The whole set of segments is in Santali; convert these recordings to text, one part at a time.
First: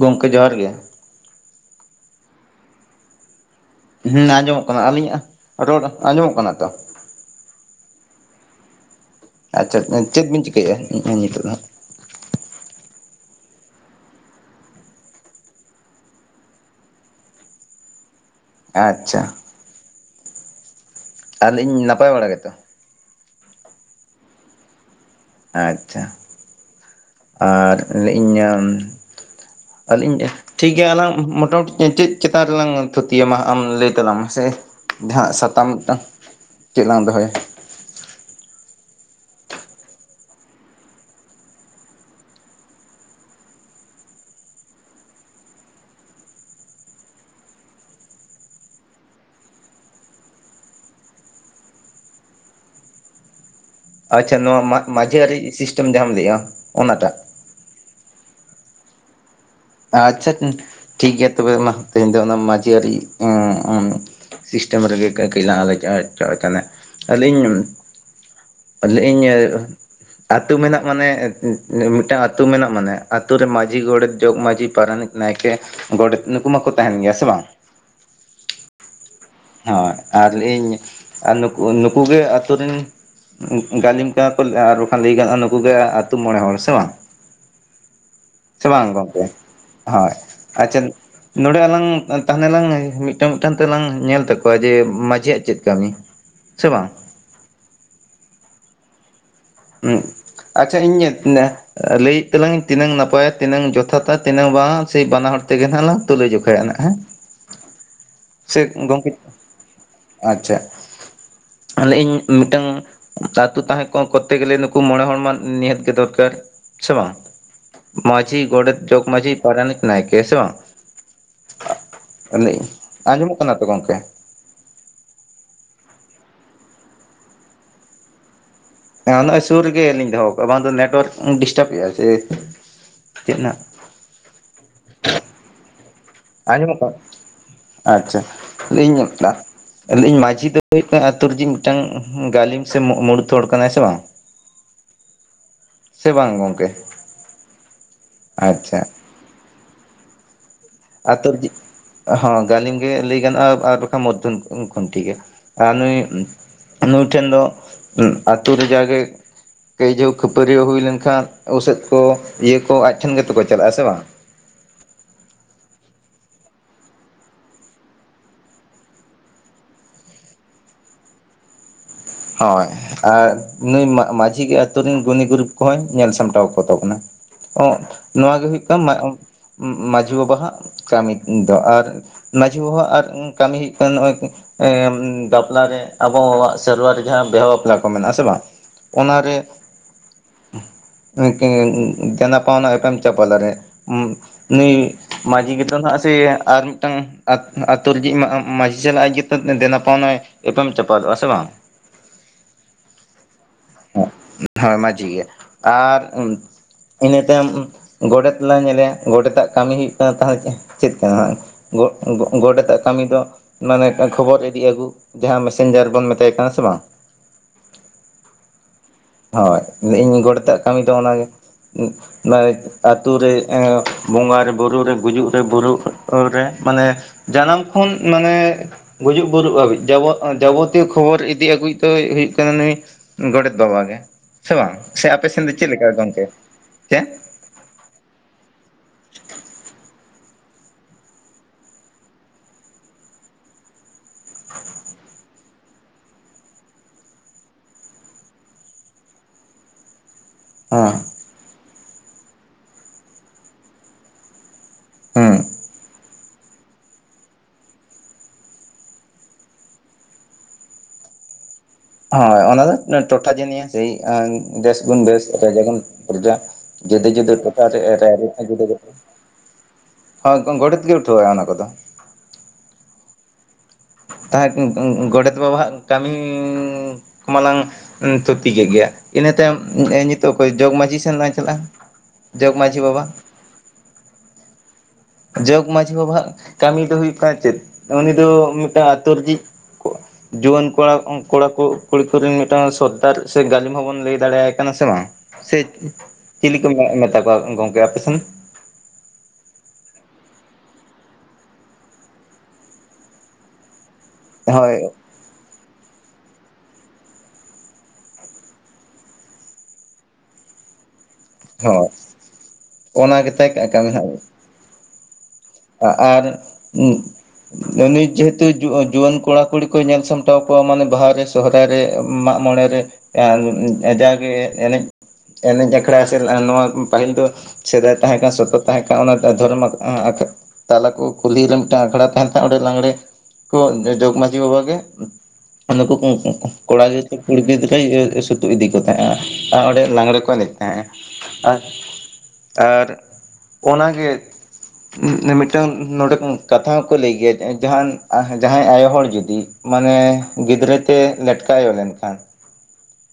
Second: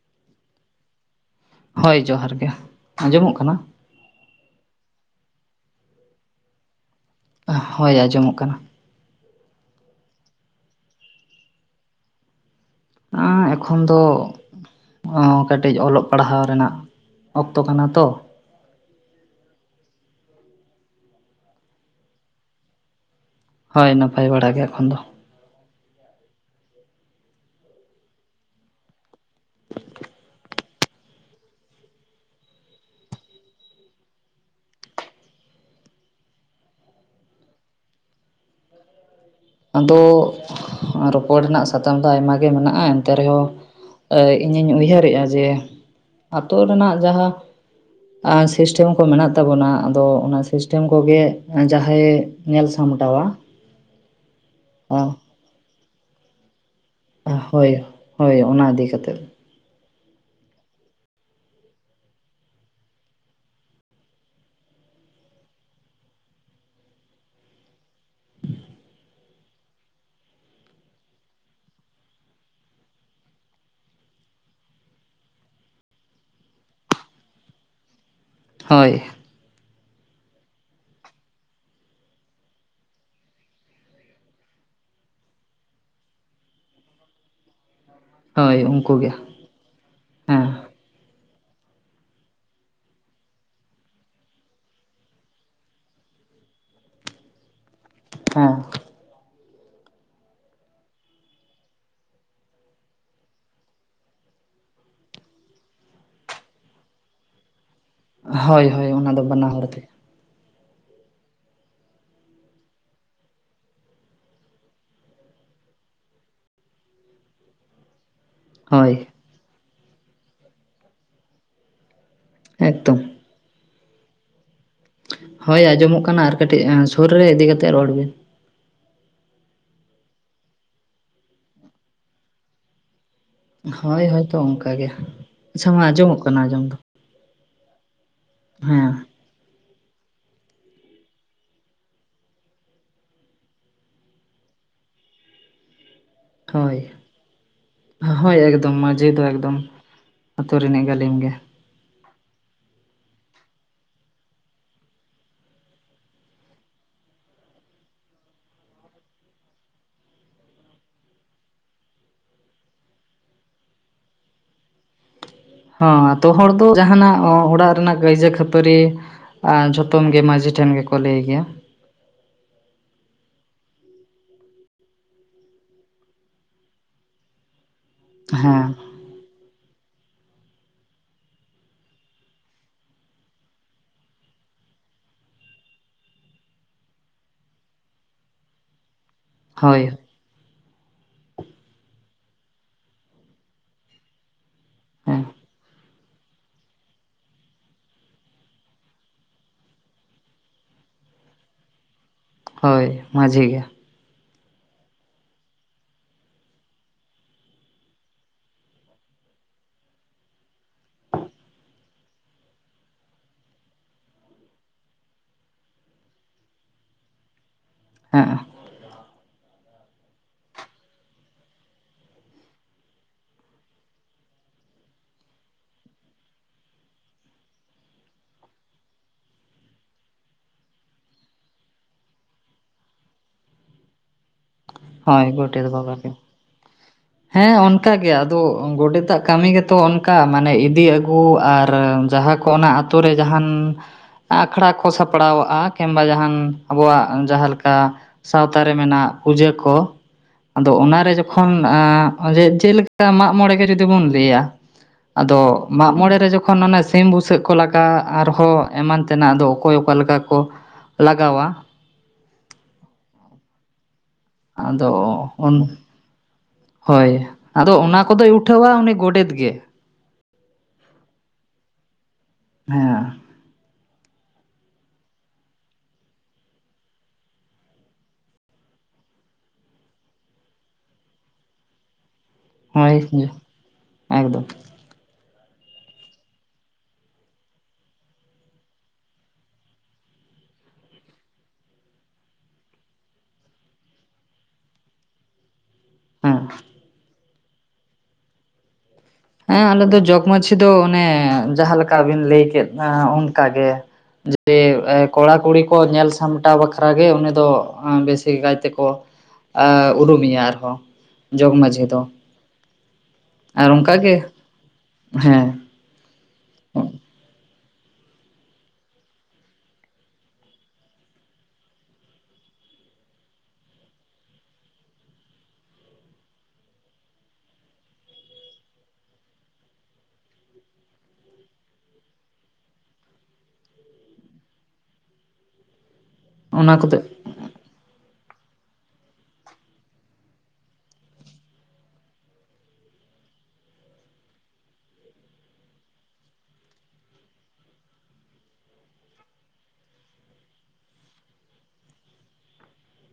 ᱜᱚᱝᱠᱮ ᱡᱚᱦᱟᱨ ᱜᱮ᱾ ᱦᱳᱭ ᱡᱚᱦᱟᱨ ᱜᱮ, ᱟᱸᱡᱚᱢᱚᱜ ᱠᱟᱱᱟ᱾ ᱦᱮᱸ ᱟᱸᱡᱚᱢᱚᱜ ᱠᱟᱱᱟ ᱟᱹᱞᱤᱧᱟᱜ ᱨᱚᱲ ᱟᱸᱡᱚᱢᱚᱜ ᱠᱟᱱᱟ ᱛᱚ᱾ ᱦᱳᱭ ᱟᱸᱡᱚᱢᱚᱜ ᱠᱟᱱᱟ᱾ ᱟᱪᱪᱷᱟ ᱪᱮᱫ ᱵᱤᱱ ᱪᱤᱠᱟᱹᱭᱮᱫᱭᱟ ᱱᱤᱛᱚᱜ ᱫᱚ ᱱᱟ? ᱟ ᱮᱠᱷᱚᱱ ᱫᱚ᱾ ᱚ ᱠᱟᱹᱴᱤᱡ ᱚᱞᱚᱜ ᱯᱟᱲᱦᱟᱣ ᱨᱮᱱᱟᱜ ᱚᱠᱛᱚ ᱠᱟᱱᱟ ᱛᱚ᱾ ᱟᱪᱪᱷᱟ ᱟᱨ ᱞᱟ. ᱭ ᱤᱧ ᱱᱟᱯᱟᱭ ᱵᱟᱲᱟ ᱜᱮᱛᱚ? ᱦᱳᱭ ᱱᱟᱯᱟᱭ ᱵᱟᱲᱟ ᱜᱮ ᱮᱠᱷᱚᱱ ᱫᱚ᱾ ᱟᱪᱪᱷᱟ ᱟᱨ ᱞᱟ. ᱭ ᱤᱧ ᱟᱹᱞᱤᱧ ᱴᱷᱤᱠ ᱜᱮᱭᱟ ᱟᱞᱟᱝ ᱢᱚᱴᱟᱢᱩᱴᱤ ᱪᱮᱫ ᱪᱮᱛᱟᱱ ᱨᱮᱞᱟᱝ ᱛᱷᱩᱛᱤᱭᱟᱢᱟ ᱟᱢ ᱞᱟᱹᱭ ᱛᱟᱞᱟᱝ ᱢᱮ ᱥᱮ᱾ ᱡᱟᱦᱟᱸᱜ ᱥᱟᱛᱟᱢ ᱢᱤᱫᱴᱟᱝ, ᱪᱮᱜ ᱞᱟᱝ ᱫᱚᱦᱚᱭᱟ? ᱟᱫᱚ ᱨᱚᱯᱚᱲ ᱨᱮᱱᱟᱜ ᱥᱟᱛᱟᱢ ᱫᱚ ᱟᱭᱢᱟ ᱜᱮ ᱢᱮᱱᱟᱜᱼᱟ ᱮᱱᱛᱮ ᱨᱮᱦᱚᱸ ᱤᱧᱤᱧ ᱩᱭᱦᱟᱹᱨᱮᱜᱼᱟ ᱡᱮ ᱟᱹᱛᱳ ᱨᱮᱱᱟᱜ ᱡᱟᱦᱟ ᱟᱨ ᱥᱤᱥᱴᱮᱢ ᱠᱚ ᱢᱮᱱᱟᱜ ᱛᱟᱵᱚᱱᱟ, ᱟᱫᱚ ᱚᱱᱟ ᱥᱤᱥᱴᱮᱢ ᱠᱚᱜᱮ ᱡᱟᱦᱟᱭᱮ ᱧᱮᱞ ᱥᱟᱢᱴᱟᱣᱟ᱾ ᱟᱪᱪᱷᱟ ᱱᱚᱣᱟ ᱢᱟ-ᱢᱟᱺᱡᱷᱤ ᱟᱹᱨᱤ ᱥᱤᱥᱴᱮᱢ ᱡᱟᱦᱟᱢ ᱞᱟᱹᱭᱮᱜᱼᱟ ᱚᱱᱟᱴᱟᱜ᱾ ᱦᱳᱭ ᱦᱳᱭ ᱚᱱᱟ ᱤᱫᱤ ᱠᱟᱛᱮᱜ᱾ ᱟᱪᱪᱷᱟ ᱴᱷᱤᱠ ᱜᱮᱭᱟ ᱛᱚᱵᱮ ᱢᱟ ᱛᱮᱦᱮᱧ ᱫᱚ ᱚᱱᱟ ᱢᱟᱺᱡᱷᱤ ᱟᱹᱨᱤ ᱩᱸ ᱩᱸ ᱥᱤᱥᱴᱮᱢ ᱨᱮᱜᱮ ᱠᱟᱹᱡ ᱟᱞᱳᱪᱚᱱᱟᱜᱼᱟ ᱟᱹᱞᱤᱧ ᱞᱟ. ᱭᱤᱧ ᱟᱛᱳ ᱢᱮᱱᱟᱜ ᱢᱟᱱᱮ ᱢᱤᱫᱴᱟᱝ ᱟᱛᱳ ᱢᱮᱱᱟᱜ ᱢᱟᱱᱮ ᱟᱛᱳ ᱨᱮ ᱢᱟᱺᱡᱷᱤ ᱜᱚᱰᱮᱛ ᱡᱚᱜᱽ ᱢᱟᱺᱡᱷᱤ, ᱯᱟᱨᱟᱱᱤᱠ, ᱱᱟᱭᱠᱮ, ᱜᱚᱰᱮᱛ, ᱱᱩᱠᱩ ᱢᱟᱠᱚ ᱛᱟᱦᱮᱱ ᱜᱮᱭᱟ ᱥᱮ ᱵᱟᱝ᱾ ᱦᱳᱭ ᱦᱳᱭ ᱟᱨ ᱞᱟ. ᱭᱤᱧ ᱟᱨ ᱱᱩ ᱱᱩᱠᱩᱜᱮ ᱟᱛᱳ ᱨᱮᱱ ᱜᱟᱹᱞᱤᱢ ᱠᱟᱱᱟ ᱠᱚ ᱟᱨ ᱵᱟᱠᱷᱟᱱ ᱞᱟᱹᱭ ᱜᱟᱱᱚᱜᱼᱟ ᱱᱩᱠᱩᱜᱮ ᱟᱛᱳ ᱢᱚᱬᱮ ᱦᱚᱲ ᱥᱮ ᱵᱟᱝ᱾ ᱦᱳᱭ ᱥᱮ ᱵᱟᱝ ᱩᱱᱠᱩ ᱜᱮ ᱜᱚᱝᱠᱮ᱾ ᱦᱳᱭ, ᱦᱮᱸ ᱟᱪᱪᱷᱟ ᱱᱚᱸᱰᱮ ᱟᱞᱟᱝ ᱛᱟᱦᱚᱞᱮ ᱞᱟᱝ ᱢᱤᱫᱴᱟᱝ ᱢᱤᱫᱴᱟᱝ ᱛᱮᱞᱟᱝ ᱧᱮᱞ ᱛᱟᱠᱚᱣᱟ ᱡᱮ ᱢᱟᱺᱡᱷᱤᱭᱟᱜ ᱪᱮᱫ ᱠᱟᱢᱤ, ᱥᱮ ᱵᱟᱝ? ᱦᱮᱸ ᱦᱩᱸ ᱟᱪᱪᱷᱟ ᱤᱧ [unintelligible] ᱞᱟᱹᱭᱮᱫ ᱛᱟᱞᱟᱝ ᱤᱧ ᱛᱤᱱᱟᱹᱜ ᱱᱟᱯᱟᱭᱟ ᱛᱤᱱᱟᱹᱝ ᱡᱚᱛᱷᱟᱛᱟ ᱛᱤᱱᱟᱹᱝ ᱵᱟᱝ ᱥᱮᱭ ᱵᱟᱱᱟ ᱦᱚᱲ ᱛᱮᱜᱮ ᱱᱟᱦᱟᱜ ᱞᱟᱝ ᱛᱩᱞᱟᱹ ᱡᱚᱠᱷᱟᱭᱟ ᱱᱟᱜ ᱦᱮᱸ ᱥᱮ ᱦᱳᱭ ᱦᱳᱭ ᱜᱚᱝᱠᱮ ᱚᱱᱟ ᱫᱚ ᱵᱟᱱᱟ ᱦᱚᱲ ᱛᱮ ᱟᱪᱪᱷᱟ ᱟᱨ ᱞᱟ. ᱭᱤᱧ ᱢᱤᱫᱴᱟᱝ ᱟᱛᱳ ᱛᱟᱦᱮᱸ ᱠᱚ ᱛᱮ ᱜᱮᱞᱮ ᱱᱩᱠᱩ ᱢᱚᱬᱮ ᱦᱚᱲ ᱢᱟ ᱱᱤᱦᱟᱹᱛ ᱜᱮ ᱫᱚᱨᱠᱟᱨ ᱥᱮ ᱵᱟᱝ? ᱢᱟᱺᱡᱷᱤ ᱜᱚᱰᱮᱛ ᱦᱳᱭ ᱡᱚᱜᱽᱢᱟᱺᱡᱷᱤ ᱯᱟᱨᱟᱱᱤᱠ ᱱᱟᱭᱠᱮ ᱥᱮ ᱵᱟᱝ ᱟᱨ ᱞᱟᱹᱭ ᱟᱹᱧ ᱮᱠᱫᱚᱢ ᱟᱸᱡᱚᱢᱚᱜ ᱠᱟᱱᱟ ᱛᱚ ᱜᱚᱢᱠᱮ? ᱦᱳᱭ ᱟᱸᱡᱚᱢᱚᱜ ᱠᱟᱱᱟ ᱟᱨ ᱠᱟᱹᱴᱤᱡ ᱥᱩᱨ ᱨᱮ ᱤᱫᱤ ᱠᱟᱛᱮᱫ ᱨᱚᱲ ᱵᱤᱱ ᱮ ᱱᱚᱜᱼᱚᱭ ᱥᱩᱨ ᱨᱮᱞᱤᱧ ᱫᱚᱦᱚ ᱠᱟᱜᱼᱟ ᱵᱟᱝ ᱫᱚ ᱱᱮᱴᱚᱣᱟᱨᱠ ᱰᱤᱥᱴᱟᱵᱮᱼᱟ ᱡᱮ ᱪᱮᱫ ᱱᱟᱜ ᱦᱳᱭ ᱦᱳᱭ ᱛᱚ ᱚᱱᱠᱟ ᱜᱮ ᱟᱪᱪᱷᱟ ᱢᱟ ᱟᱸᱡᱚᱢᱚᱜ ᱠᱟᱱᱟ ᱟᱸᱡᱚᱢ ᱫᱚ ᱟᱸᱡᱚᱢᱚᱜ ᱠᱟᱱᱟ ᱟᱪᱪᱷᱟ ᱞᱟᱹᱭ ᱟᱹᱧ ᱦᱮᱸ ᱞᱟᱹᱭ ᱟᱹᱧ ᱢᱟᱺᱡᱷᱤ ᱫᱚ ᱦᱩᱭᱩᱜ ᱠᱟᱱᱟ ᱟᱹᱛᱳ ᱨᱤᱡᱤᱡ ᱢᱤᱫᱴᱟᱝ ᱜᱟᱹᱞᱤᱢ ᱥᱮ ᱢᱩᱬᱩᱫ ᱦᱚᱲ ᱠᱟᱱᱟᱭ ᱥᱮ ᱵᱟᱝ ᱥᱮ ᱵᱟᱝ ᱜᱚᱝᱠᱮ ᱦᱳᱭ ᱟᱪᱪᱷᱟ ᱡᱮᱦᱮᱛᱩ ᱮᱠᱫᱚᱢ ᱟᱛᱳ ᱨᱤᱱᱤᱡ ᱜᱟᱹᱞᱤᱢ ᱟ‌ᱛᱳ ᱜᱮ ᱨᱤᱡᱤᱡ ᱦᱚᱸ ᱜᱟᱞᱤᱢ ᱜᱮ ᱞᱟᱹᱭ ᱜᱟᱱᱚᱜᱼᱟ ᱟᱨ ᱵᱟᱝᱠᱷᱟᱱ ᱢᱚᱫᱫᱷᱚᱢ ᱠᱷᱩᱱᱴᱤ ᱜᱮ ᱟᱨ ᱱᱩᱭ ᱱᱩᱭ ᱴᱷᱮᱱ ᱫᱚ ᱟᱹᱛᱳ ᱨᱮᱡᱟᱜ ᱜᱮ ᱠᱟᱹᱭᱡᱟᱹᱣ ᱠᱷᱟᱹᱯᱟᱹᱨᱤᱭᱟᱹ ᱦᱩᱭ ᱞᱮᱱᱠᱷᱟᱱ ᱩᱥᱟᱹᱫ ᱠᱚ ᱤᱭᱟᱹ ᱠᱚ ᱟᱡ ᱴᱷᱮᱱ ᱜᱮᱛᱚ ᱠᱚ ᱪᱟᱞᱟᱜᱼᱟ ᱥᱮ ᱵᱟᱝ ᱦᱚᱸ ᱟᱹᱛᱳ ᱦᱚᱲ ᱫᱚ ᱡᱟᱦᱟᱱᱟᱜ ᱚᱲᱟᱜ ᱨᱮᱱᱟᱜ ᱠᱟᱹᱭᱡᱟᱹ ᱠᱷᱟᱹᱯᱟᱹᱨᱤ ᱟᱨ ᱡᱷᱚᱛᱚᱢ ᱜᱮ ᱢᱟᱺᱡᱷᱤ ᱴᱷᱮᱱ ᱜᱮᱠᱚ ᱞᱟᱹᱭ ᱜᱮᱭᱟ ᱦᱳᱭ ᱟᱨ ᱱᱩᱭ ᱢᱟ ᱢᱟᱺᱡᱷᱤ ᱜᱮ ᱟᱛᱩ ᱨᱮᱱ ᱜᱩᱱᱤ ᱜᱩᱨᱤᱵ ᱠᱚᱦᱚᱧ ᱧᱮᱞ ᱥᱟᱢᱴᱟᱣ ᱠᱚ ᱛᱟᱵᱚᱱᱟ ᱚ ᱱᱚᱶᱟ ᱜᱮ ᱦᱩᱭᱩᱜ ᱦᱮᱸ ᱠᱟᱱᱟ ᱢᱟᱺᱡᱷᱤ ᱵᱟᱵᱟᱣᱟᱜ ᱠᱟᱹᱢᱤ ᱫᱚ ᱟᱨ ᱢᱟᱹᱡᱷᱤ ᱵᱟᱵᱟ ᱟᱨ ᱠᱟᱹᱢᱤ ᱦᱳᱭᱳᱜ ᱠᱟᱱᱟ ᱱᱚᱜᱼᱚᱭ ᱵᱟᱯᱞᱟ ᱨᱮᱟᱵᱚᱣᱟᱜ ᱥᱮᱨᱣᱟ ᱨᱮ ᱡᱟᱦᱟᱸ ᱵᱤᱦᱟ ᱵᱟᱯᱞᱟ ᱠᱚ ᱢᱮᱱᱟᱜᱼᱟ ᱥᱮ ᱵᱟᱝ ᱚᱱᱟ ᱨᱮ ᱦᱳᱭ [unintelligible] ᱫᱮᱱᱟ ᱯᱟᱣᱱᱟ ᱮᱯᱮᱢ ᱪᱟᱯᱟᱞ ᱨᱮ ᱱᱩᱭ ᱦᱮᱸ ᱢᱟᱺᱡᱷᱤ ᱜᱮᱛᱚ ᱱᱟᱦᱟᱜ ᱥᱮ ᱟᱨ ᱢᱤᱫᱴᱟᱝ ᱟᱹᱛᱩ ᱨᱤᱡᱤᱡ ᱢᱟᱺᱡᱷᱤ ᱪᱟᱞᱟᱜ ᱟᱭ ᱟᱡ ᱜᱮᱛᱚ ᱫᱮᱱᱟ ᱯᱟᱣᱱᱟᱭ ᱮᱯᱮᱢ ᱪᱟᱯᱟᱞᱼᱟ ᱥᱮ ᱵᱟᱝ ᱦᱳᱭ ᱢᱟᱺᱡᱷᱤ ᱜᱮ ᱦᱳᱭ ᱢᱟᱺᱡᱷᱤ ᱜᱮ ᱟᱨ ᱤᱱᱟᱹ ᱛᱟᱭᱚᱢ ᱜᱚᱰᱮᱛ ᱞᱟᱝ ᱧᱮᱞᱮᱭᱟ ᱜᱚᱰᱮᱛᱟᱜ ᱠᱟᱹᱢᱤ ᱦᱩᱭᱩᱜ ᱠᱟᱱᱟ ᱛᱟᱦᱚᱞᱮ ᱪᱮᱫ ᱠᱟᱱᱟ? ᱜᱚᱰᱮᱛᱟᱜ ᱠᱟᱹᱢᱤ ᱫᱚ ᱢᱟᱱᱮ ᱠᱷᱚᱵᱚᱨ ᱤᱫᱤ ᱟᱹᱜᱩ ᱡᱟᱦᱟᱸ ᱢᱮᱥᱮᱧᱡᱟᱨ ᱵᱚᱱ ᱢᱮᱛᱟᱭ ᱠᱟᱱᱟ ᱥᱮ ᱵᱟᱝ ᱦᱮᱸ ᱦᱳᱭ ᱤᱧ ᱜᱚᱰᱮᱛᱟᱜ ᱠᱟᱹᱢᱤ ᱫᱚ ᱚᱱᱟᱜᱮ ᱟᱛᱩ ᱨᱮ ᱵᱚᱸᱜᱟ ᱨᱮ ᱵᱩᱨᱩ ᱨᱮ ᱜᱩᱡᱩᱜ ᱨᱮ ᱵᱩᱨᱩᱜ ᱨᱮ ᱢᱟᱱᱮ ᱡᱟᱱᱟᱢ ᱠᱷᱚᱱ ᱢᱟᱱᱮ ᱜᱩᱡᱩᱜ ᱜᱩᱨᱩᱜ ᱦᱟᱵᱤᱡ ᱡᱟᱵᱚᱛᱤᱭᱚ ᱠᱷᱚᱵᱚᱨ ᱤᱫᱤ ᱤᱫᱤ ᱟᱹᱜᱩᱭ ᱫᱚ ᱦᱩᱭᱩᱜ ᱠᱟᱱᱟ ᱱᱩᱭ ᱜᱚᱰᱮᱛ ᱵᱟᱵᱟ ᱜᱮ ᱥᱮ ᱵᱟᱝ ᱥᱮ ᱦᱳᱭ ᱟᱯᱮ ᱥᱮᱱ ᱫᱚ ᱜᱚᱰᱮᱛ ᱪᱮᱫ ᱞᱮᱠᱟ ᱵᱟᱵᱟ ᱜᱮ ᱜᱚᱝᱠᱮ ᱪᱮᱫ? ᱦᱮᱸ ᱚᱱᱠᱟ ᱜᱮ ᱟᱫᱚ ᱜᱚᱰᱮᱛᱟᱜ ᱠᱟᱹᱢᱤ ᱜᱮᱛᱚ ᱚᱱᱼᱼ ᱼᱼᱠᱟ ᱢᱟᱱᱮ ᱤᱫᱤ ᱟᱹᱜᱩ ᱟᱨ ᱡᱟᱦᱟᱸ ᱠᱚ ᱚᱱᱟ ᱟᱛᱳ ᱨᱮ ᱡᱟᱦᱟᱱ ᱟᱠᱷᱲᱟ ᱠᱚ ᱥᱟᱯᱲᱟᱣᱟᱜᱼᱟ ᱠᱤᱢᱵᱟ ᱡᱟᱦᱟᱱ ᱟᱵᱚᱣᱟᱜ ᱡᱟᱦᱟᱸ ᱞᱮᱠᱟ ᱥᱟᱶᱛᱟ ᱨᱮ ᱢᱮᱱᱟᱜ ᱯᱩᱡᱟᱹ ᱠᱚ ᱟᱫᱚ ᱚᱱᱟᱨᱮ ᱡᱚᱼᱼ ᱼᱠᱷᱚᱱ ᱡᱮ ᱪᱮᱞᱮᱠᱟ ᱢᱟᱜ ᱢᱚᱬᱮ ᱜᱮ ᱡᱩᱫᱤ ᱵᱚᱱ ᱞᱟᱹᱭᱟ ᱦᱮᱸ ᱟᱫᱚ ᱢᱟᱜ ᱢᱚᱬᱮ ᱨᱮ ᱡᱚᱠᱼᱼ ᱼᱼᱠᱷᱚᱱ ᱚᱱᱮ ᱥᱤᱢ ᱵᱩᱥᱟᱹᱜ ᱠᱚ ᱞᱮᱠᱟ ᱟᱨᱦᱚᱸ ᱮᱢᱟᱱ ᱛᱮᱱᱟᱜ ᱫᱚ ᱚᱠᱚᱭ ᱚᱠᱟ ᱞᱮᱠᱟ ᱠᱚ ᱞᱟᱜᱟᱣᱟ ᱦᱳᱭ ᱚᱱᱟ ᱫᱚ ᱴᱚᱴᱷᱟ ᱡᱮᱱᱟᱹᱭᱟ ᱥᱟᱹᱭ ᱵᱮᱥ ᱟᱫᱚ ᱜᱩᱱ ᱵᱮᱥ ᱚᱠᱚᱭ ᱡᱮᱢᱚᱱ ᱯᱚᱨᱡᱟ ᱡᱩᱫᱟᱹ ᱦᱳᱭ ᱡᱩᱫᱟᱹ ᱴᱚᱴᱷᱟ ᱟᱫᱚ ᱨᱮ ᱚᱱᱟ ᱨᱟᱭ ᱠᱚᱫᱚᱭ ᱨᱤᱛ ᱦᱚ ᱡᱩᱫᱟᱹ ᱩᱴᱷᱟᱹᱣᱟ ᱜᱮ ᱩᱱᱤ ᱜᱚᱰᱮᱛ ᱜᱮ ᱦᱳᱭ ᱜᱚᱝ ᱜᱚᱰᱮᱛ ᱜᱮ ᱩᱴᱷᱟᱹᱣᱟᱭ ᱚᱱᱟ ᱠᱚᱫᱚ ᱦᱮᱸ ᱛᱟᱦᱮᱸ ᱜᱚᱰᱮᱛ ᱵᱟᱵᱟᱣᱟᱜ ᱠᱟᱹᱢᱤ ᱠᱚ ᱢᱟᱞᱟᱝ ᱛᱷᱩᱛᱤ ᱠᱮᱫ ᱜᱮᱭᱟ ᱤᱱᱟᱹ ᱛᱟᱭᱚᱢ ᱱᱤᱛᱚᱜ ᱚᱠᱚᱭ ᱡᱚᱜᱽ ᱢᱟᱺᱡᱷᱤ ᱥᱮᱫ ᱞᱟᱝ ᱪᱟᱞᱟᱜᱼᱟ ᱡᱚᱜᱽ ᱢᱟᱺᱡᱷᱤ ᱦᱳᱭ ᱵᱟᱵᱟ ᱮᱠᱫᱚᱢ ᱡᱚᱜᱽ ᱢᱟᱺᱡᱷᱤ ᱵᱟᱵᱟ ᱦᱟᱜ ᱠᱟᱹᱢᱤ ᱫᱚ ᱦᱩᱭᱩᱜ ᱠᱟᱱᱟ ᱪᱮᱫ ᱩᱱᱤ ᱫᱚ ᱢᱤᱫᱴᱟᱝ ᱟᱛᱳ ᱨᱤᱡᱤᱡ ᱡᱩᱣᱟᱹᱱ ᱠᱚᱲᱟ ᱠᱚᱲᱟ ᱠᱩᱲᱤ ᱠᱚᱨᱮᱱ ᱢᱤᱫᱴᱟᱝ ᱥᱚᱫᱟᱨ ᱥᱮ ᱜᱟᱹᱞᱤᱢ ᱦᱚᱵᱚᱱ ᱞᱟᱹᱭ ᱫᱟᱲᱮᱭᱟᱭ ᱠᱟᱱᱟ ᱥᱮ ᱵᱟᱝ ᱥᱮ ᱦᱮᱸ ᱪᱤᱞᱤ ᱠᱚ ᱢᱮ ᱢᱮᱛᱟ ᱠᱚᱣᱟ ᱜᱚᱝᱠᱮ ᱟᱯᱮ ᱥᱮᱱ ᱮᱸ ᱟᱞᱮ ᱫᱚ ᱡᱚᱜᱽ ᱢᱟᱺᱡᱷᱤ ᱫᱚ ᱚᱱᱮ ᱡᱟᱦᱟᱸ ᱞᱮᱠᱟ ᱵᱤᱱ ᱞᱟᱹᱭ ᱠᱮᱫ ᱚᱱᱠᱟ ᱜᱮ ᱡᱮ ᱦᱳᱭ ᱠᱚᱲᱟᱼᱠᱩᱲᱤ ᱠᱚ ᱧᱮᱞ ᱥᱟᱢᱴᱟᱣ ᱵᱟᱠᱷᱨᱟ ᱜᱮ ᱩᱱᱤ ᱫᱚ ᱵᱮᱥᱤ ᱠᱟᱭᱛᱮᱠᱚ ᱟ ᱩᱨᱩᱢᱮᱭᱟ ᱟᱨᱦᱚᱸ ᱡᱚᱜᱽ ᱢᱟᱺᱡᱷᱤ ᱦᱳᱭ ᱫᱚ ᱚᱱᱟ ᱜᱮᱛᱟᱭ ᱟᱨ ᱠᱟᱹᱢᱤ ᱦᱟᱸᱜ ᱚᱱᱠᱟᱜᱮ ᱦᱮᱸ ᱟ ᱟᱨ [unintelligible] ᱩᱱᱤ ᱡᱮᱦᱮᱛᱩ ᱡᱩ ᱡᱩᱣᱟᱹᱱ ᱠᱚᱲᱟ ᱠᱩᱲᱤ ᱠᱚ ᱧᱮᱞ ᱥᱟᱢᱴᱟᱣ ᱠᱚᱣᱟ ᱢᱟᱱᱮ ᱵᱟᱦᱟ ᱨᱮ ᱥᱚᱦᱨᱟᱭ ᱨᱮ ᱢᱟᱜ ᱢᱚᱬᱮ ᱨᱮ ᱟ ᱡᱟᱜᱮ ᱮᱱᱮᱡ ᱮᱱᱮᱡ ᱟᱠᱷᱲᱟ ᱥᱮ ᱞᱟᱦᱟ ᱱᱚᱣᱟ ᱯᱟᱹᱦᱤᱞ ᱫᱚ ᱥᱮᱫᱟᱸᱭ ᱛᱟᱦᱮᱸ ᱠᱟᱱ ᱥᱚᱛᱚ ᱛᱟᱦᱮᱸ ᱠᱟᱱ ᱚᱱᱟ ᱴᱟᱜ ᱫᱷᱚᱨᱚᱢ ᱟᱸ ᱟᱠᱷ ᱛᱟᱞᱟ ᱠᱚ ᱠᱩᱞᱦᱤ ᱨᱮ ᱢᱤᱫᱴᱟᱝ ᱟᱠᱷᱲᱟ ᱛᱟᱦᱮᱱ ᱠᱷᱟᱡ ᱚᱸᱰᱮ ᱞᱟᱜᱽᱬᱮ ᱠᱚ ᱡᱚ ᱡᱚᱜᱽ ᱢᱟᱺᱡᱷᱤ ᱵᱟᱵᱟ ᱜᱮ ᱟᱨ ᱱᱩᱠᱩ ᱠᱩᱸᱻ ᱠᱩᱸᱻ ᱚᱱᱟ ᱠᱚᱲᱟ ᱠᱚᱫᱚ ᱜᱤᱫ ᱜᱤᱫᱽᱨᱟᱹᱭ ᱤᱭᱟᱹ ᱥᱩᱛᱩᱜ ᱤᱫᱤ ᱠᱚ ᱛᱟᱦᱮᱸᱜᱼᱟ ᱟᱨ ᱚᱸᱰᱮ ᱞᱟᱜᱽᱬᱮ ᱠᱚ ᱮᱱᱮᱡ ᱛᱟᱦᱮᱸᱜᱼᱟ ᱟᱨ ᱛᱟᱨ ᱚᱱᱟ ᱜᱮ ᱢᱤᱫᱴᱟᱝ ᱱᱚᱰᱮ ᱠᱟᱛᱷᱟ ᱦᱚᱸᱠᱚ ᱞᱟᱹᱭ ᱜᱮᱭᱟ ᱡᱟᱦᱟᱱ ᱡᱟᱦᱟᱸᱭ ᱟᱭᱚ ᱦᱚᱲ ᱡᱩᱫᱤ ᱢᱟᱱᱮ ᱜᱤᱫᱽᱨᱟᱹᱛᱮ ᱞᱮᱴᱠᱟ ᱟᱭᱚ ᱞᱮᱱᱠᱷᱟᱱ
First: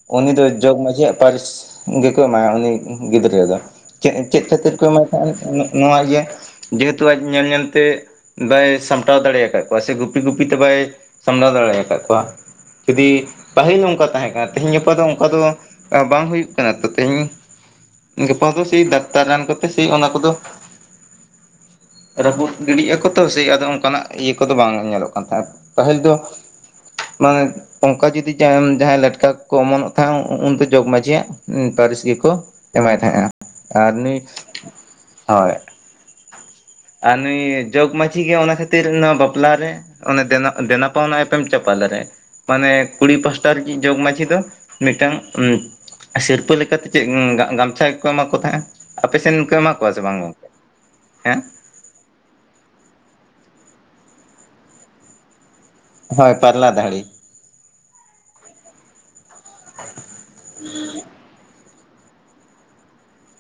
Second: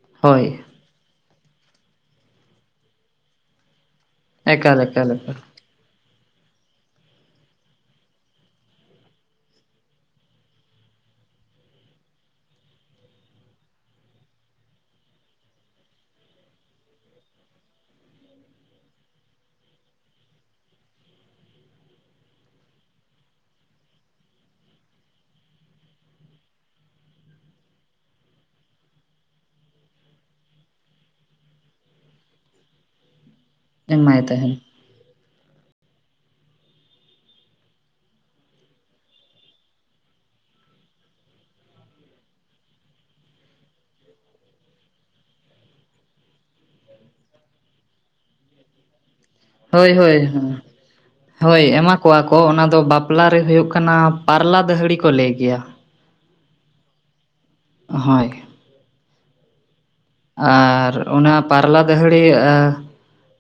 ᱩᱱᱤ ᱦᱳᱭ ᱫᱚ ᱡᱚᱜᱽ ᱢᱟᱺᱡᱷᱤᱭᱟᱜ ᱯᱟᱹᱨᱤᱥ ᱜᱮᱠᱚ ᱮᱢᱟᱭᱟ ᱩᱱᱤ ᱜᱤᱫᱽᱨᱟᱹ ᱫᱚ ᱪᱮᱫ ᱪᱮᱫ ᱠᱷᱟᱹᱛᱤᱨ ᱮᱠᱟᱞ ᱠᱚ ᱮᱢᱟᱭ ᱮᱠᱟᱞ ᱠᱷᱟᱱ ᱮᱠᱟᱞ ᱱᱚᱣᱟ ᱮ ᱡᱮᱦᱮᱛᱩ ᱟᱡ ᱧᱮᱞ ᱧᱮᱞᱛᱮ ᱵᱟᱭ ᱥᱟᱢᱴᱟᱣ ᱫᱟᱲᱮ ᱠᱟᱜ ᱠᱚᱣᱟ ᱥᱮ ᱜᱩᱯᱤ ᱜᱩᱯᱤᱛᱮ ᱵᱟᱭ ᱥᱟᱢᱲᱟᱣ ᱫᱟᱲᱮ ᱠᱟᱜ ᱠᱚᱣᱟ ᱡᱩᱫᱤ ᱯᱟᱹᱦᱤᱞ ᱦᱚᱸ ᱚᱱᱠᱟ ᱛᱟᱦᱮᱸ ᱠᱟᱱᱟ ᱛᱮᱦᱤᱧ ᱜᱟᱯᱟ ᱫᱚ ᱚᱱᱠᱟ ᱫᱚ ᱵᱟᱝ ᱦᱩᱭᱩᱜ ᱠᱟᱱᱟ ᱛᱚ ᱛᱮᱦᱮᱧ ᱜᱟᱯᱟ ᱫᱚ ᱥᱮᱭ ᱰᱟᱠᱛᱟᱨ ᱨᱟᱱ ᱠᱚᱛᱮ ᱥᱮᱭ ᱚᱱᱟ ᱠᱚᱫᱚ ᱨᱟᱹᱯᱩᱫ ᱜᱤᱰᱤᱜ ᱟᱠᱚ ᱛᱚ ᱥᱮᱭ ᱟᱫᱚ ᱚᱱᱠᱟᱱᱟᱜ ᱤᱭᱟᱹ ᱠᱚᱫᱚ ᱵᱟᱝ ᱧᱮᱞᱚᱜ ᱠᱟᱱ ᱛᱟᱦᱮᱸᱫ ᱯᱟᱹᱦᱤᱞ ᱫᱚ ᱢᱟᱜᱷ ᱚᱝᱠᱟ ᱡᱩᱫᱤ ᱡᱟᱦᱟᱸᱭ ᱞᱮᱴᱠᱟ ᱠᱚ ᱚᱢᱚᱱᱚᱜ ᱛᱟᱸᱦᱮᱫ ᱩ ᱩᱱ ᱫᱚ ᱡᱚᱜᱽ ᱢᱟᱺᱡᱷᱤᱭᱟᱜ ᱯᱟᱹᱨᱤᱥ ᱜᱮᱠᱚ ᱮᱢᱟᱭ ᱛᱟᱦᱮᱸᱜᱼᱟ ᱟᱨ ᱱᱩᱭ ᱮᱢᱟᱭ ᱛᱟᱦᱮᱱ ᱦᱳᱭ ᱟᱨ ᱱᱩᱭ ᱡᱚᱜᱽ ᱢᱟᱺᱡᱷᱤ ᱜᱮ ᱚᱱᱟ ᱠᱷᱟᱹᱛᱤᱨ ᱱᱚᱣᱟ ᱵᱟᱯᱞᱟ ᱨᱮ ᱚᱱᱮ ᱫᱮᱱᱟᱜ ᱫᱮᱱᱟᱯᱟᱣᱱᱟ ᱮᱯᱮᱢ ᱪᱟᱯᱟᱞ ᱨᱮ ᱢᱟᱱᱮ ᱠᱩᱲᱤ ᱯᱟᱥᱴᱟ ᱨᱤᱜᱤᱡ ᱡᱚᱜᱽ ᱢᱟᱺᱡᱷᱤ ᱫᱚ ᱢᱤᱫᱴᱟᱝ ᱥᱤᱨᱯᱟᱹ ᱞᱮᱠᱟᱛᱮ ᱪᱮᱫ ᱜᱟ ᱜᱟᱢᱪᱷᱟ ᱜᱮᱠᱚ ᱮᱢᱟ ᱠᱚ ᱛᱟᱦᱮᱸᱜᱼᱟ ᱟᱯᱮᱥᱮᱱ ᱦᱳᱭ ᱦᱳᱭ ᱦᱳᱭ ᱮᱢᱟ ᱠᱚᱣᱟ ᱠᱚ ᱚᱱᱟ ᱫᱚ ᱵᱟᱯᱞᱟ ᱨᱮ ᱦᱩᱭᱩᱜ ᱠᱟᱱᱟ ᱯᱟᱨᱞᱟ ᱫᱟᱹᱦᱲᱤ ᱠᱚ ᱞᱟᱹᱭ ᱜᱮᱭᱟ ᱦᱳᱭ ᱯᱟᱨᱞᱟ ᱫᱟᱹᱦᱲᱤ ᱦᱳᱭ ᱟᱨ ᱚᱱᱟ ᱯᱟᱨᱞᱟ ᱫᱟᱹᱦᱲᱤ ᱟ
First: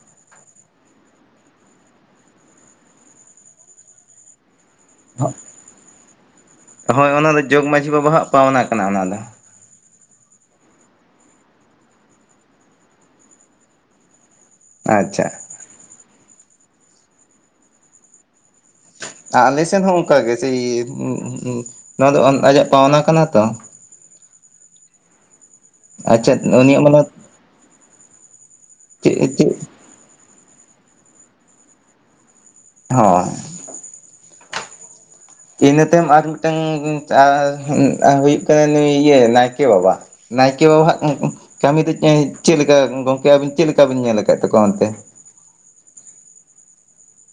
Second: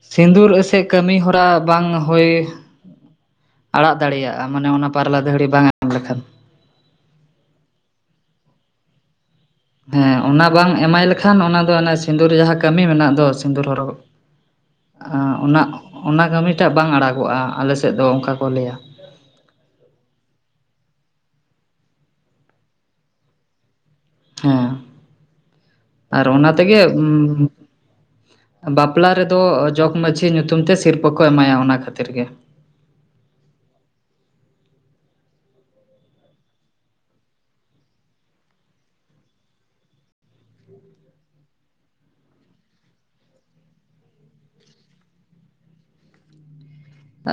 ᱥᱤᱸᱫᱩᱨ ᱮᱥᱮ ᱠᱟᱹᱢᱤ ᱦᱚᱨᱟ ᱵᱟᱝ ᱦᱳᱭ ᱟᱲᱟᱜ ᱫᱟᱲᱮᱭᱟᱜᱼᱟ ᱢᱟᱱᱮ ᱚᱱᱟ ᱯᱟᱨᱞᱟ ᱫᱟᱹᱦᱲᱤ ᱵᱟᱝ ᱮᱢ ᱞᱮᱠᱷᱟᱱ ᱦᱳᱭ ᱚᱱᱟᱫᱚ ᱡᱚᱜᱽ ᱢᱟᱺᱡᱷᱤ ᱵᱟᱵᱟᱣᱟᱜ ᱯᱟᱣᱱᱟ ᱠᱟᱱᱟ ᱚᱱᱟ ᱫᱚ ᱦᱮᱸ ᱚᱱᱟ ᱵᱟᱝ ᱮᱢᱟᱭ ᱞᱮᱠᱷᱟᱱ ᱚᱱᱟ ᱫᱚ ᱚᱱᱟ ᱥᱤᱸᱫᱩᱨ ᱡᱟᱦᱟᱸ ᱠᱟᱹᱢᱤ ᱢᱮᱱᱟᱜ ᱫᱚ ᱥᱤᱸᱫᱩᱨ ᱦᱚᱨᱚᱜᱚᱜ ᱟᱪᱪᱷᱟ ᱟᱸᱻ ᱚᱱᱟ ᱚᱱᱟ ᱠᱟᱹᱢᱤᱴᱟᱜ ᱵᱟᱝ ᱟᱲᱟᱜᱚᱜᱼᱟ ᱟᱞᱮ ᱥᱮᱫ ᱫᱚ ᱚᱱᱠᱟ ᱠᱚ ᱞᱟᱹᱭᱟ ᱟᱞᱮ ᱥᱮᱱ ᱦᱚᱸ ᱚᱝᱠᱟ ᱜᱮ ᱡᱮ [unintelligible] ᱱᱚᱣᱟ ᱫᱚ ᱟᱸᱫᱟᱡᱟᱜ ᱯᱟᱣᱱᱟ ᱠᱟᱱᱟ ᱛᱚ ᱦᱮᱸ ᱟᱨ ᱟᱪᱪᱷᱟ ᱚᱱᱟ ᱛᱮᱜᱮ ᱩᱱᱤᱭᱟᱜ ᱢᱟᱱᱮ ᱵᱟᱯᱞᱟ ᱪᱮᱫ ᱨᱮᱫᱚ ᱪᱮᱫ ᱡᱚᱜᱽ ᱢᱟᱡᱷᱤ ᱧᱩᱛᱩᱢ ᱛᱮ ᱥᱤᱨᱯᱟᱹ ᱠᱚ ᱮᱢᱟᱭᱟ ᱚᱱᱟ ᱠᱷᱟᱹᱛᱤᱨ ᱜᱮ ᱦᱳᱭ ᱤᱱᱟᱹ ᱛᱟᱭᱚᱢ ᱟᱨ ᱢᱤᱫᱴᱟᱝ [unintelligible] ᱦᱩᱭᱩᱜ ᱠᱟᱱᱟ ᱱᱩᱭ ᱱᱟᱭᱠᱮ ᱵᱟᱵᱟ ᱱᱟᱭᱠᱮ ᱵᱟᱵᱟᱣᱟᱜ ᱠᱟᱹᱢᱤ ᱫᱚ ᱪᱮᱫ ᱞᱮᱠᱟ ᱜᱚᱝᱠᱮ ᱟᱵᱤᱱ ᱪᱮᱫ ᱞᱮᱠᱟ ᱵᱤᱱ ᱧᱮᱞ ᱟᱠᱟᱫ ᱛᱟᱠᱚᱣᱟ ᱚᱱᱛᱮ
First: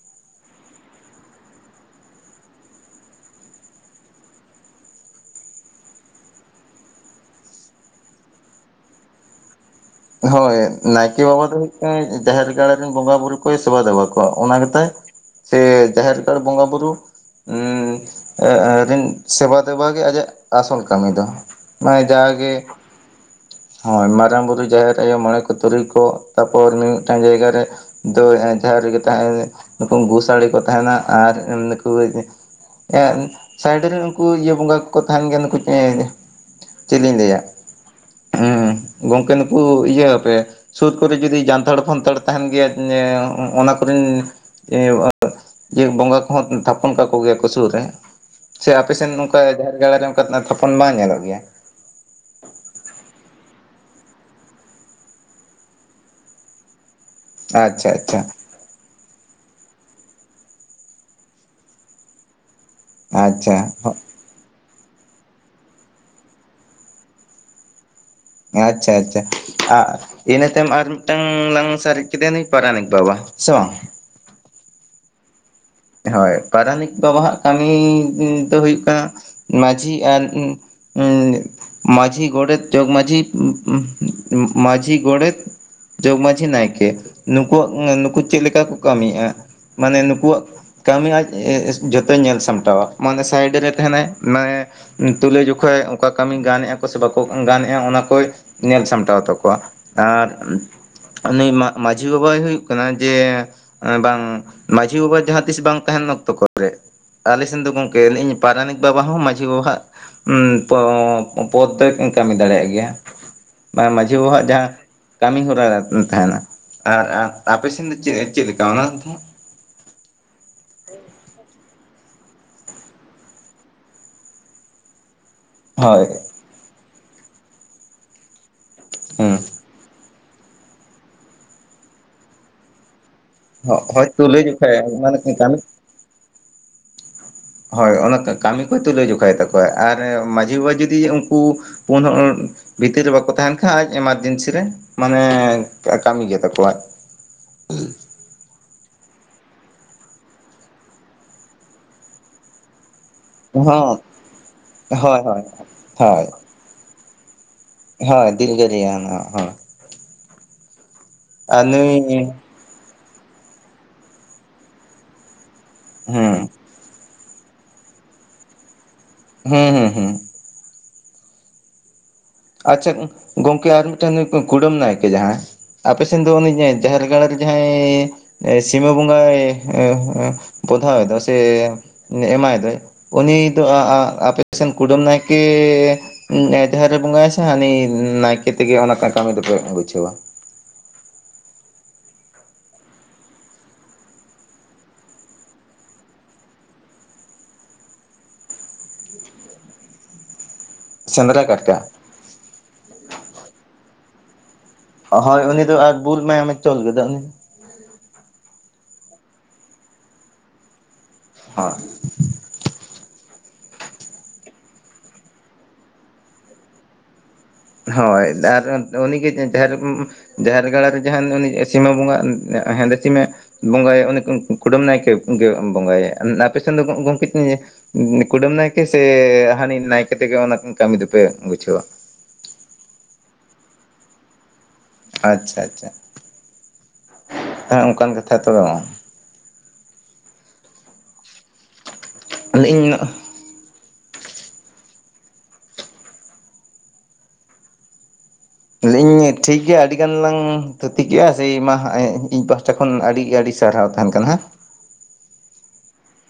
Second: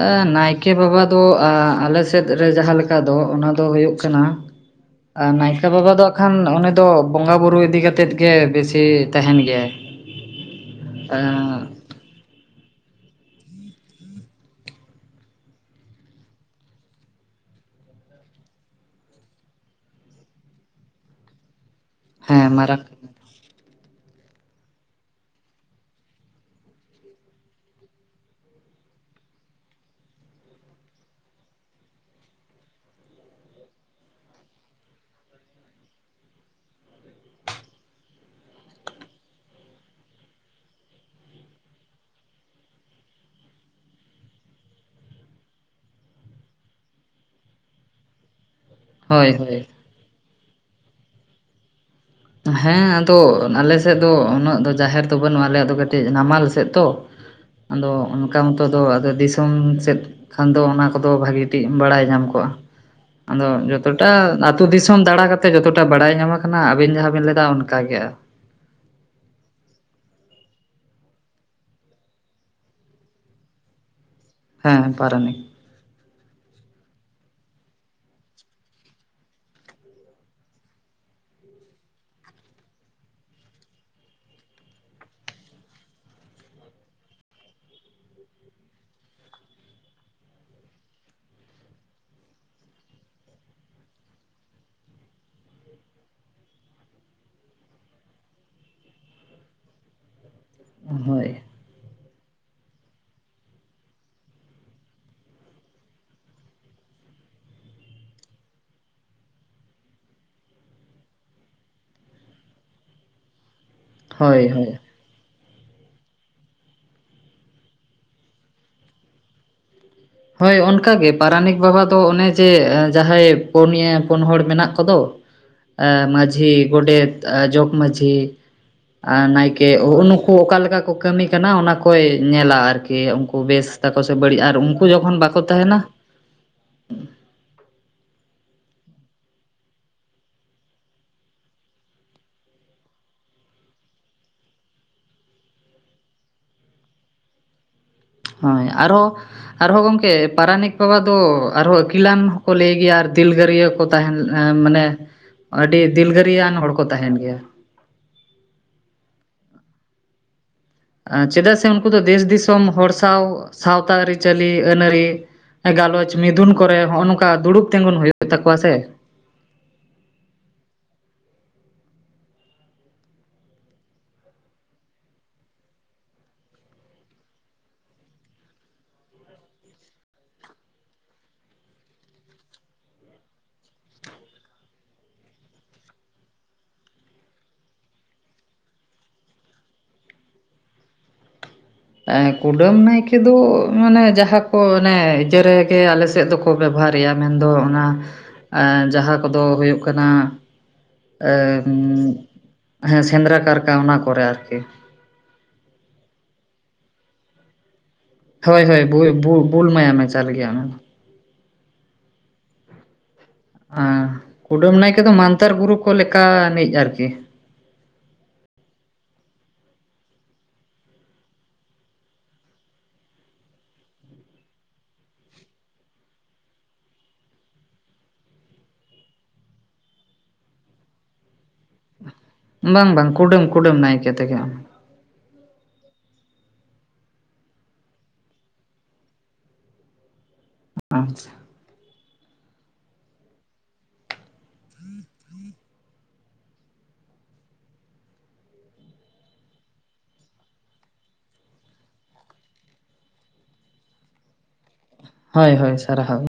ᱮᱸ ᱱᱟᱭᱠᱮ ᱵᱟᱵᱟ ᱫᱚ ᱟ ᱟᱞᱮ ᱥᱮᱫ ᱨᱮ ᱡᱟᱦᱟᱸ ᱞᱮᱠᱟ ᱫᱚ ᱚᱱᱟ ᱫᱚ ᱦᱩᱭᱩᱜ ᱠᱟᱱᱟ ᱟᱨ ᱱᱟᱭᱠᱮ ᱵᱟᱵᱟ ᱫᱚ ᱮᱱᱠᱷᱟᱱ ᱩᱱᱤ ᱫᱚ ᱵᱚᱸᱜᱟ ᱵᱩᱨᱩ ᱤᱫᱤ ᱠᱟᱛᱮᱫ ᱜᱮ ᱵᱮᱥᱤ ᱛᱟᱦᱮᱱ ᱜᱮᱭᱟᱭ ᱦᱳᱭ ᱱᱟᱭᱠᱮ ᱵᱟᱵᱟ ᱫᱚ ᱡᱟᱦᱮᱨ ᱜᱟᱲ ᱨᱮᱱ ᱵᱚᱸᱜᱟ ᱵᱩᱨᱩ ᱠᱚᱭ ᱥᱮᱵᱟ ᱫᱮᱵᱟ ᱠᱚᱣᱟ ᱚᱱᱟ ᱜᱮᱛᱟᱭ ᱥᱮ ᱡᱟᱦᱮᱨ ᱜᱟᱲ ᱵᱚᱸᱜᱟ ᱵᱩᱨᱩ [inaudible] ᱩᱸ ᱮᱸ ᱨᱤᱱ ᱥᱮᱵᱟ ᱫᱮᱵᱟᱜᱮ ᱟᱡᱟᱜ ᱟᱥᱚᱞ ᱠᱟᱹᱢᱤ ᱫᱚ ᱢᱟᱱᱮ ᱦᱮᱸ ᱡᱟᱜᱮ ᱢᱟᱨᱟᱝ ᱦᱳᱭ ᱢᱟᱨᱟᱝ ᱵᱩᱨᱩ ᱡᱟᱦᱮᱨ ᱟᱭᱳ ᱢᱚᱬᱮ ᱠᱚ ᱛᱩᱨᱩᱭ ᱠᱚ ᱛᱟᱯᱚᱨ ᱱᱩᱭ ᱢᱤᱫᱴᱟᱝ ᱡᱟᱭᱜᱟ ᱨᱮ ᱫᱚ ᱡᱟᱸᱦᱟ ᱨᱮᱜᱮ ᱛᱟᱦᱮᱱ ᱱᱩᱠᱩ ᱜᱳᱸᱥᱟᱬᱮ ᱠᱚ ᱛᱟᱦᱮᱱᱟ ᱟᱨ ᱱᱩᱠᱩ ᱮ ᱥᱟᱭᱤᱰ ᱨᱮ ᱩᱱᱠᱩ ᱤᱭᱟᱹ ᱵᱚᱸᱜᱟ ᱠᱚᱠᱚ ᱛᱟᱦᱮᱱ ᱜᱮᱭᱟ ᱱᱩᱠᱩ ᱪᱮ ᱪᱮᱫ ᱞᱤᱧ ᱞᱟᱹᱭᱟ ᱦᱩᱸ ᱜᱚᱝᱠᱮ ᱠᱩ ᱤᱭᱟᱹ ᱟᱯᱮ ᱥᱩᱨ ᱠᱚᱨᱮ ᱡᱩᱫᱤ ᱡᱟᱱᱛᱷᱟᱲ ᱯᱟᱱᱛᱷᱟᱲ ᱛᱟᱦᱮᱱ ᱜᱮᱭᱟ ᱚᱱᱟ ᱠᱚᱨᱮᱱ ᱤᱭᱟᱹ ᱵᱚᱸᱜᱟ ᱠᱚᱦᱚᱸ ᱛᱷᱟᱯᱚᱱ ᱠᱟᱠᱚ ᱜᱮᱭᱟ ᱠᱚ ᱥᱩᱨ ᱨᱮ ᱥᱮ ᱟᱯᱮᱥᱮᱱ ᱦᱳᱭ ᱚᱱᱠᱟ ᱦᱳᱭ ᱡᱟᱦᱮᱨ ᱜᱟᱲ ᱨᱮ ᱚᱱᱠᱟ ᱛᱷᱟᱯᱚᱱ ᱵᱟᱝ ᱧᱮᱞᱚᱜ ᱜᱮᱭᱟ ᱦᱮᱸ ᱟᱫᱚ ᱟᱞᱮ ᱥᱮᱫ ᱫᱚ ᱩᱱᱟᱹᱜ ᱫᱚ ᱡᱟᱦᱮᱨ ᱫᱚ ᱵᱟᱹᱱᱩᱜᱼᱟ ᱟᱞᱮᱭᱟᱜ ᱫᱚ ᱠᱟᱹᱴᱤᱡ ᱱᱟᱢᱟᱞ ᱥᱮᱫ ᱛᱚ ᱟᱫᱚ ᱟᱪᱪᱷᱟ ᱟᱪᱪᱷᱟ ᱚᱱᱠᱟ ᱠᱚᱫᱚ ᱟᱫᱚ ᱫᱤᱥᱚᱢ ᱥᱮᱫ ᱠᱷᱟᱱ ᱫᱚ ᱚᱱᱟ ᱠᱚᱫᱚ ᱵᱷᱟᱹᱜᱤ ᱴᱷᱤᱠ ᱵᱟᱲᱟᱭ ᱧᱟᱢ ᱠᱚᱜᱼᱟ ᱟᱫᱚ ᱟᱪᱪᱷᱟ ᱡᱚᱛᱚᱴᱟ ᱟᱹᱛᱩ ᱫᱤᱥᱚᱢ ᱫᱟᱬᱟ ᱠᱟᱛᱮ ᱡᱚᱛᱚᱴᱟ ᱵᱟᱲᱟᱭ ᱧᱟᱢ ᱠᱟᱱᱟ ᱟᱵᱤᱱ ᱡᱟᱦᱟᱸ ᱵᱮᱱ ᱞᱮᱫᱟ ᱚᱱᱠᱟᱜᱮ ᱟᱪᱪᱷᱟ ᱟᱪᱪᱷᱟ [unintelligible] ᱤᱱᱟᱹ ᱛᱟᱭᱚᱢ ᱟᱨ ᱢᱤᱫᱴᱟᱝ ᱞᱟᱝ ᱥᱟᱨᱮᱡ ᱠᱮᱫᱮᱭᱟ ᱱᱩᱭ ᱯᱟᱨᱟᱱᱤᱠ ᱵᱟᱵᱟ ᱥᱮ ᱵᱟᱝ ᱦᱮᱸ ᱯᱟᱨᱟᱱᱤᱠ ᱦᱳᱭ ᱯᱟᱨᱟᱱᱤᱠ ᱵᱟᱵᱟᱣᱟᱜ ᱠᱟᱹᱢᱤ ᱫᱚ ᱦᱩᱭᱩᱜ ᱠᱟᱱᱟ ᱢᱟᱺᱡᱷᱤ ᱟᱨ ᱩᱸ ᱟᱸ ᱢᱟᱡᱷᱤ ᱜᱚᱰᱮᱛ ᱡᱚᱜᱽ ᱢᱟᱡᱷᱤ ᱩᱸ ᱩᱸ ᱢᱟᱺᱡᱷᱤ ᱜᱚᱰᱮᱛ ᱡᱚᱜᱽ ᱢᱟᱺᱡᱷᱤ ᱱᱟᱭᱠᱮ ᱱᱩᱠᱩᱣᱟᱜ ᱱᱩᱠᱩ ᱪᱮᱫ ᱞᱮᱠᱟ ᱠᱚ ᱠᱟᱹᱢᱤᱭᱼᱟ ᱢᱟᱱᱮ ᱱᱩᱠᱩᱣᱟᱜ ᱠᱟᱹᱢᱤ ᱟᱡ ᱡᱚᱛᱚᱭ ᱧᱮᱞ ᱥᱟᱢᱴᱟᱣᱟ ᱢᱟᱱᱮ ᱥᱟᱭᱤᱰ ᱨᱮ ᱛᱟᱦᱮᱱᱟᱭ ᱢᱟᱱᱮ ᱛᱩᱞᱟᱹᱡᱚᱠᱷᱟ ᱚᱠᱟ ᱠᱟᱹᱢᱤ ᱜᱟᱱᱮᱜᱼᱟ ᱠᱚ ᱥᱮ ᱵᱟᱠᱚ ᱜᱟᱱᱮᱜᱼᱟ ᱚᱱᱟ ᱠᱚᱭ ᱧᱮᱞ ᱥᱟᱢᱴᱟᱣ ᱛᱟᱠᱚᱣᱟ ᱟᱨ ᱦᱳᱭ ᱩᱱᱤ ᱢᱟᱺᱡᱷᱤ ᱵᱟᱵᱟᱭ ᱦᱩᱭᱩᱜ ᱠᱟᱱᱟ ᱡᱮ ᱵᱟᱝ ᱢᱟᱺᱡᱷᱤ ᱵᱟᱵᱟ ᱡᱟᱸᱦᱟ ᱛᱤᱥ ᱵᱟᱝ ᱛᱟᱦᱮᱱ ᱚᱠᱛᱚ ᱠᱚᱨᱮ ᱟᱞᱮ ᱥᱮᱱ ᱫᱚ ᱜᱚᱝᱠᱮ ᱞᱟᱹᱭᱤᱧ ᱯᱟᱨᱟᱱᱤᱠ ᱵᱟᱵᱟ ᱦᱚᱸ ᱢᱟᱺᱡᱷᱤ ᱵᱟᱵᱟᱦᱟᱜ ᱦᱚᱸ ᱯᱚᱫᱽ ᱫᱚᱭ ᱠᱟᱹᱢᱤ ᱫᱟᱲᱮᱭᱟᱜ ᱜᱮᱭᱟ ᱢᱟᱺᱡᱷᱤ ᱦᱳᱭ ᱵᱟᱵᱟᱣᱟᱜ ᱦᱳᱭ ᱡᱟᱦᱟᱸ ᱠᱟᱹᱢᱤ ᱦᱚᱨᱟ ᱛᱟᱦᱮᱱᱟ ᱟᱨ ᱟᱸ ᱟᱸ ᱟᱯᱮᱥᱮᱱ ᱫᱚ ᱪᱮᱫ ᱞᱮᱠᱟ ᱚᱱᱟᱫᱚ ᱦᱟᱸᱜ ᱦᱳᱭ ᱚᱱᱠᱟ ᱜᱮ ᱯᱟᱨᱟᱱᱤᱠ ᱵᱟᱵᱟ ᱫᱚ ᱚᱱᱮ ᱡᱮ ᱡᱟᱦᱟᱸᱭ ᱯᱩᱱᱭᱟ, ᱯᱩᱱ ᱦᱚᱲ ᱢᱮᱱᱟᱜ ᱠᱚᱫᱚ [inaudible] ᱟ ᱢᱟᱺᱡᱷᱤ ᱜᱚᱰᱮᱛ ᱟ ᱡᱚᱜᱽ ᱢᱟᱺᱡᱷᱤ ᱟᱨ ᱦᱩᱸ ᱱᱟᱭᱠᱮ ᱠᱮ ᱱᱩᱜ-ᱩ ᱱᱩᱠᱩ ᱚᱠᱟ ᱞᱮᱠᱟ ᱠᱚ ᱠᱟᱹᱢᱤ ᱠᱟᱱᱟ ᱚᱱᱟ ᱠᱚᱭ ᱧᱮᱞᱟ ᱟᱨᱠᱤᱼᱼ ᱱᱚᱜ-ᱚᱭ ᱛᱩᱞᱟᱹ ᱡᱚᱠᱷᱟᱭᱟᱭ ᱚᱱᱟᱫᱚ ᱠᱤ ᱠᱟ. ᱢᱤ ᱾ ᱱᱟᱦ [inaudible] ᱦᱳᱭ ᱚᱱᱟ ᱠᱟ ᱠᱟᱹᱢᱤ ᱠᱚᱭ ᱛᱩᱞᱟᱹ ᱡᱟᱠᱷᱟᱭ ᱛᱟᱠᱚᱣᱟ ᱟᱨ ᱢᱟᱺᱡᱷᱤ ᱵᱟᱵᱟ ᱡᱩᱫᱤᱭ ᱩᱱᱠᱩ ᱯᱩᱱ ᱵᱷᱤᱛᱤᱨ ᱨᱮ ᱵᱟᱠᱚ ᱛᱟᱦᱮᱱ ᱠᱷᱟᱡ ᱟᱡ ᱮᱢᱟᱨᱡᱮᱱᱥᱤ ᱨᱮ ᱢᱟᱱᱮᱻ ᱠᱟᱹᱢᱤ ᱜᱮ ᱛᱟᱠᱚᱣᱟᱭ [inaudible] ᱦᱳᱭ ᱟᱨᱦᱚᱸ ᱟᱨᱦᱚᱸ ᱜᱚᱢᱠᱮ ᱯᱟᱨᱟᱱᱤᱠ ᱵᱟᱵᱟ ᱫᱚ ᱟᱨᱦᱚᱸ ᱟᱹᱠᱤᱞᱟᱱ ᱦᱚᱸᱠᱚ ᱞᱟᱹᱭ ᱜᱮᱭᱟ ᱟᱨ ᱫᱤᱞᱜᱟᱹᱨᱤᱭᱟᱹ ᱠᱚ ᱛᱟᱦᱮᱱ ᱮ ᱢᱟᱱᱮ ᱟᱹᱰᱤ ᱫᱤᱞᱜᱟᱹᱨᱤᱭᱟᱹᱣᱟᱱ ᱦᱚᱲ ᱠᱚ ᱛᱟᱦᱮᱱ ᱜᱮᱭᱟ ᱦᱳᱭ ᱫᱤᱞᱜᱟᱹᱨᱤᱭᱟᱹᱣᱟᱱ ᱦᱚᱲ ᱟ ᱪᱮᱫᱟᱜ ᱥᱮ ᱩᱱᱠᱩ ᱫᱚ ᱫᱮᱥ ᱫᱤᱥᱚᱢ ᱦᱚᱲ ᱥᱟᱶ ᱥᱟᱶᱛᱟ ᱟᱹᱨᱤᱪᱟᱹᱞᱤ ᱟᱹᱱᱟ. ᱨᱤ ᱜᱟᱞᱚᱪ ᱦᱩᱸ ᱢᱤᱫᱩᱱ ᱠᱚᱨᱮ ᱱᱚᱜᱼᱚ ᱱᱚᱝᱠᱟ ᱫᱩᱲᱩᱵ ᱛᱤᱸᱜᱩᱱ ᱦᱩᱭᱩᱜ ᱛᱟᱠᱚᱣᱟ ᱥᱮ ᱦᱮᱸ ᱦᱮᱸ ᱦᱮᱸ ᱟᱪᱪᱷᱟ ᱜᱚᱝᱠᱮ ᱟᱨ ᱢᱤᱫᱴᱟᱹᱱ ᱠᱩᱰᱟᱹᱢ ᱱᱟᱭᱠᱮ ᱡᱟᱦᱟᱸᱭ ᱟᱯᱮ ᱥᱮᱱ ᱫᱚ ᱩᱱᱤ ᱡᱟᱦᱮᱨ ᱜᱟᱲ ᱨᱮ ᱡᱟᱦᱟᱸᱭ ᱥᱤᱢᱟᱹ ᱵᱚᱸᱜᱟᱭ ᱦᱮᱸ ᱦᱮᱸ ᱵᱚᱫᱷᱟᱣ ᱫᱚ ᱥᱮ ᱮᱢᱟᱭ ᱫᱚᱭ ᱩᱱᱤ ᱫᱚ ᱟ ᱟᱯᱮᱥᱮᱱ ᱠᱩᱰᱟᱹᱢ ᱱᱟᱭᱠᱮ ᱮ ᱡᱟᱦᱮᱨ ᱨᱮ ᱵᱚᱸᱜᱟᱭ ᱥᱮ᱾ ᱦᱟᱱᱤ ᱱᱟᱭᱠᱮ ᱛᱮᱜᱮ ᱚᱱᱟ ᱠᱟᱹᱢᱤ ᱫᱚᱯᱮ ᱵᱩᱡᱷᱟᱹᱣᱟ᱾ ᱮ ᱠᱩᱰᱟᱹᱢ ᱱᱟᱭᱠᱮ ᱫᱚ ᱢᱟᱱᱮ ᱡᱟᱦᱟᱸ ᱠᱚ ᱚᱱᱮ ᱤᱭᱟᱹ ᱨᱮᱜᱮ ᱟᱞᱮ ᱥᱮᱫ ᱫᱚ ᱠᱚ ᱵᱮᱵᱦᱟᱨᱮᱭᱟ ᱢᱮᱱᱫᱚ ᱚᱱᱟ ᱡᱟᱦᱟᱸ ᱠᱚᱫᱚ ᱦᱩᱭᱩᱜ ᱠᱟᱱᱟ, ᱥᱮᱸᱫᱽᱨᱟ ᱠᱟᱨᱠᱟ ᱦᱮᱸ ᱥᱮᱸᱫᱽᱨᱟ ᱠᱟᱨᱠᱟ ᱚᱱᱟ ᱠᱚᱨᱮ ᱟᱨᱠᱤ ᱦᱳᱭ ᱩᱱᱤ ᱫᱚ ᱟᱨ ᱵᱩᱞ ᱢᱟᱭᱟᱢᱮ ᱪᱚᱞ ᱠᱮᱫᱚ ᱩᱱᱤ ᱦᱳᱭ ᱦᱳᱭ ᱵᱩᱭ ᱵᱩ ᱵᱩᱞ ᱢᱟᱭᱟᱢ ᱢᱮ ᱪᱟᱞ ᱜᱮᱭᱟ ᱚᱱᱟ ᱫᱚ ᱦᱮᱸ [inaudible] ᱦᱟᱸ ᱠᱩᱰᱟᱹᱢ ᱱᱟᱭᱠᱮ ᱫᱚ ᱢᱟᱱᱛᱟᱨ ᱜᱩᱨᱩ ᱠᱚ ᱞᱮᱠᱟ ᱱᱤᱡ ᱟᱨᱠᱤ ᱦᱳᱭ ᱟᱨ ᱩᱱᱤᱜᱮ ᱡᱟᱦᱮᱨ ᱨᱮᱵᱚ ᱡᱟᱦᱮᱨ ᱜᱟᱲ ᱨᱮ ᱡᱟᱦᱟᱱ ᱥᱤᱢᱟ ᱵᱚᱸᱜᱟ ᱦᱮᱸᱫᱮ ᱥᱤᱢᱮ ᱵᱚᱸᱜᱟᱭᱮ ᱩᱱᱤ ᱠᱩᱰᱩᱢ ᱱᱟᱭᱠᱮ ᱜᱮ ᱵᱚᱸᱜᱟᱭᱟ ᱟᱯᱮ ᱥᱮᱱ ᱫᱚ ᱜᱚᱢᱠᱮ ᱠᱩᱰᱟᱹᱢ ᱱᱟᱭᱠᱮ ᱥᱮ ᱦᱟᱹᱱᱤ ᱱᱟᱭᱠᱮ ᱛᱮᱜᱮ ᱚᱱᱟ ᱠᱟᱹᱢᱤ ᱫᱚᱯᱮ ᱵᱩᱡᱷᱟᱹᱣᱟ ᱵᱟᱝ ᱵᱟᱝ ᱠᱩᱰᱟᱹᱢ ᱠᱩᱰᱟᱹᱢ ᱱᱟᱭᱠᱮ ᱛᱮᱜᱮ ᱟᱪᱪᱷᱟ ᱟᱪᱪᱷᱟ ᱦᱮᱸ ᱚᱱᱠᱟᱱ ᱠᱟᱛᱷᱟ ᱛᱚ ᱟᱪᱷᱟ ᱟᱹᱞᱤᱧ ᱱᱚᱜ ᱤᱧ ᱴᱷᱤᱠ ᱜᱮᱭᱟ ᱟᱹᱰᱤ ᱜᱟᱱ ᱞᱟᱝ ᱛᱷᱩᱛᱤ ᱠᱮᱫᱼᱟ ᱥᱮ ᱢᱟ ᱤᱧ ᱯᱟᱦᱟᱴᱟ ᱠᱷᱚᱱ ᱟᱹᱰᱤ ᱟᱹᱰᱤ ᱥᱟᱨᱦᱟᱣ ᱛᱟᱦᱮᱱ ᱠᱟᱱᱟ ᱦᱟᱸᱜ᱾ ᱦᱳᱭ ᱦᱳᱭ ᱥᱟᱨᱦᱟᱣ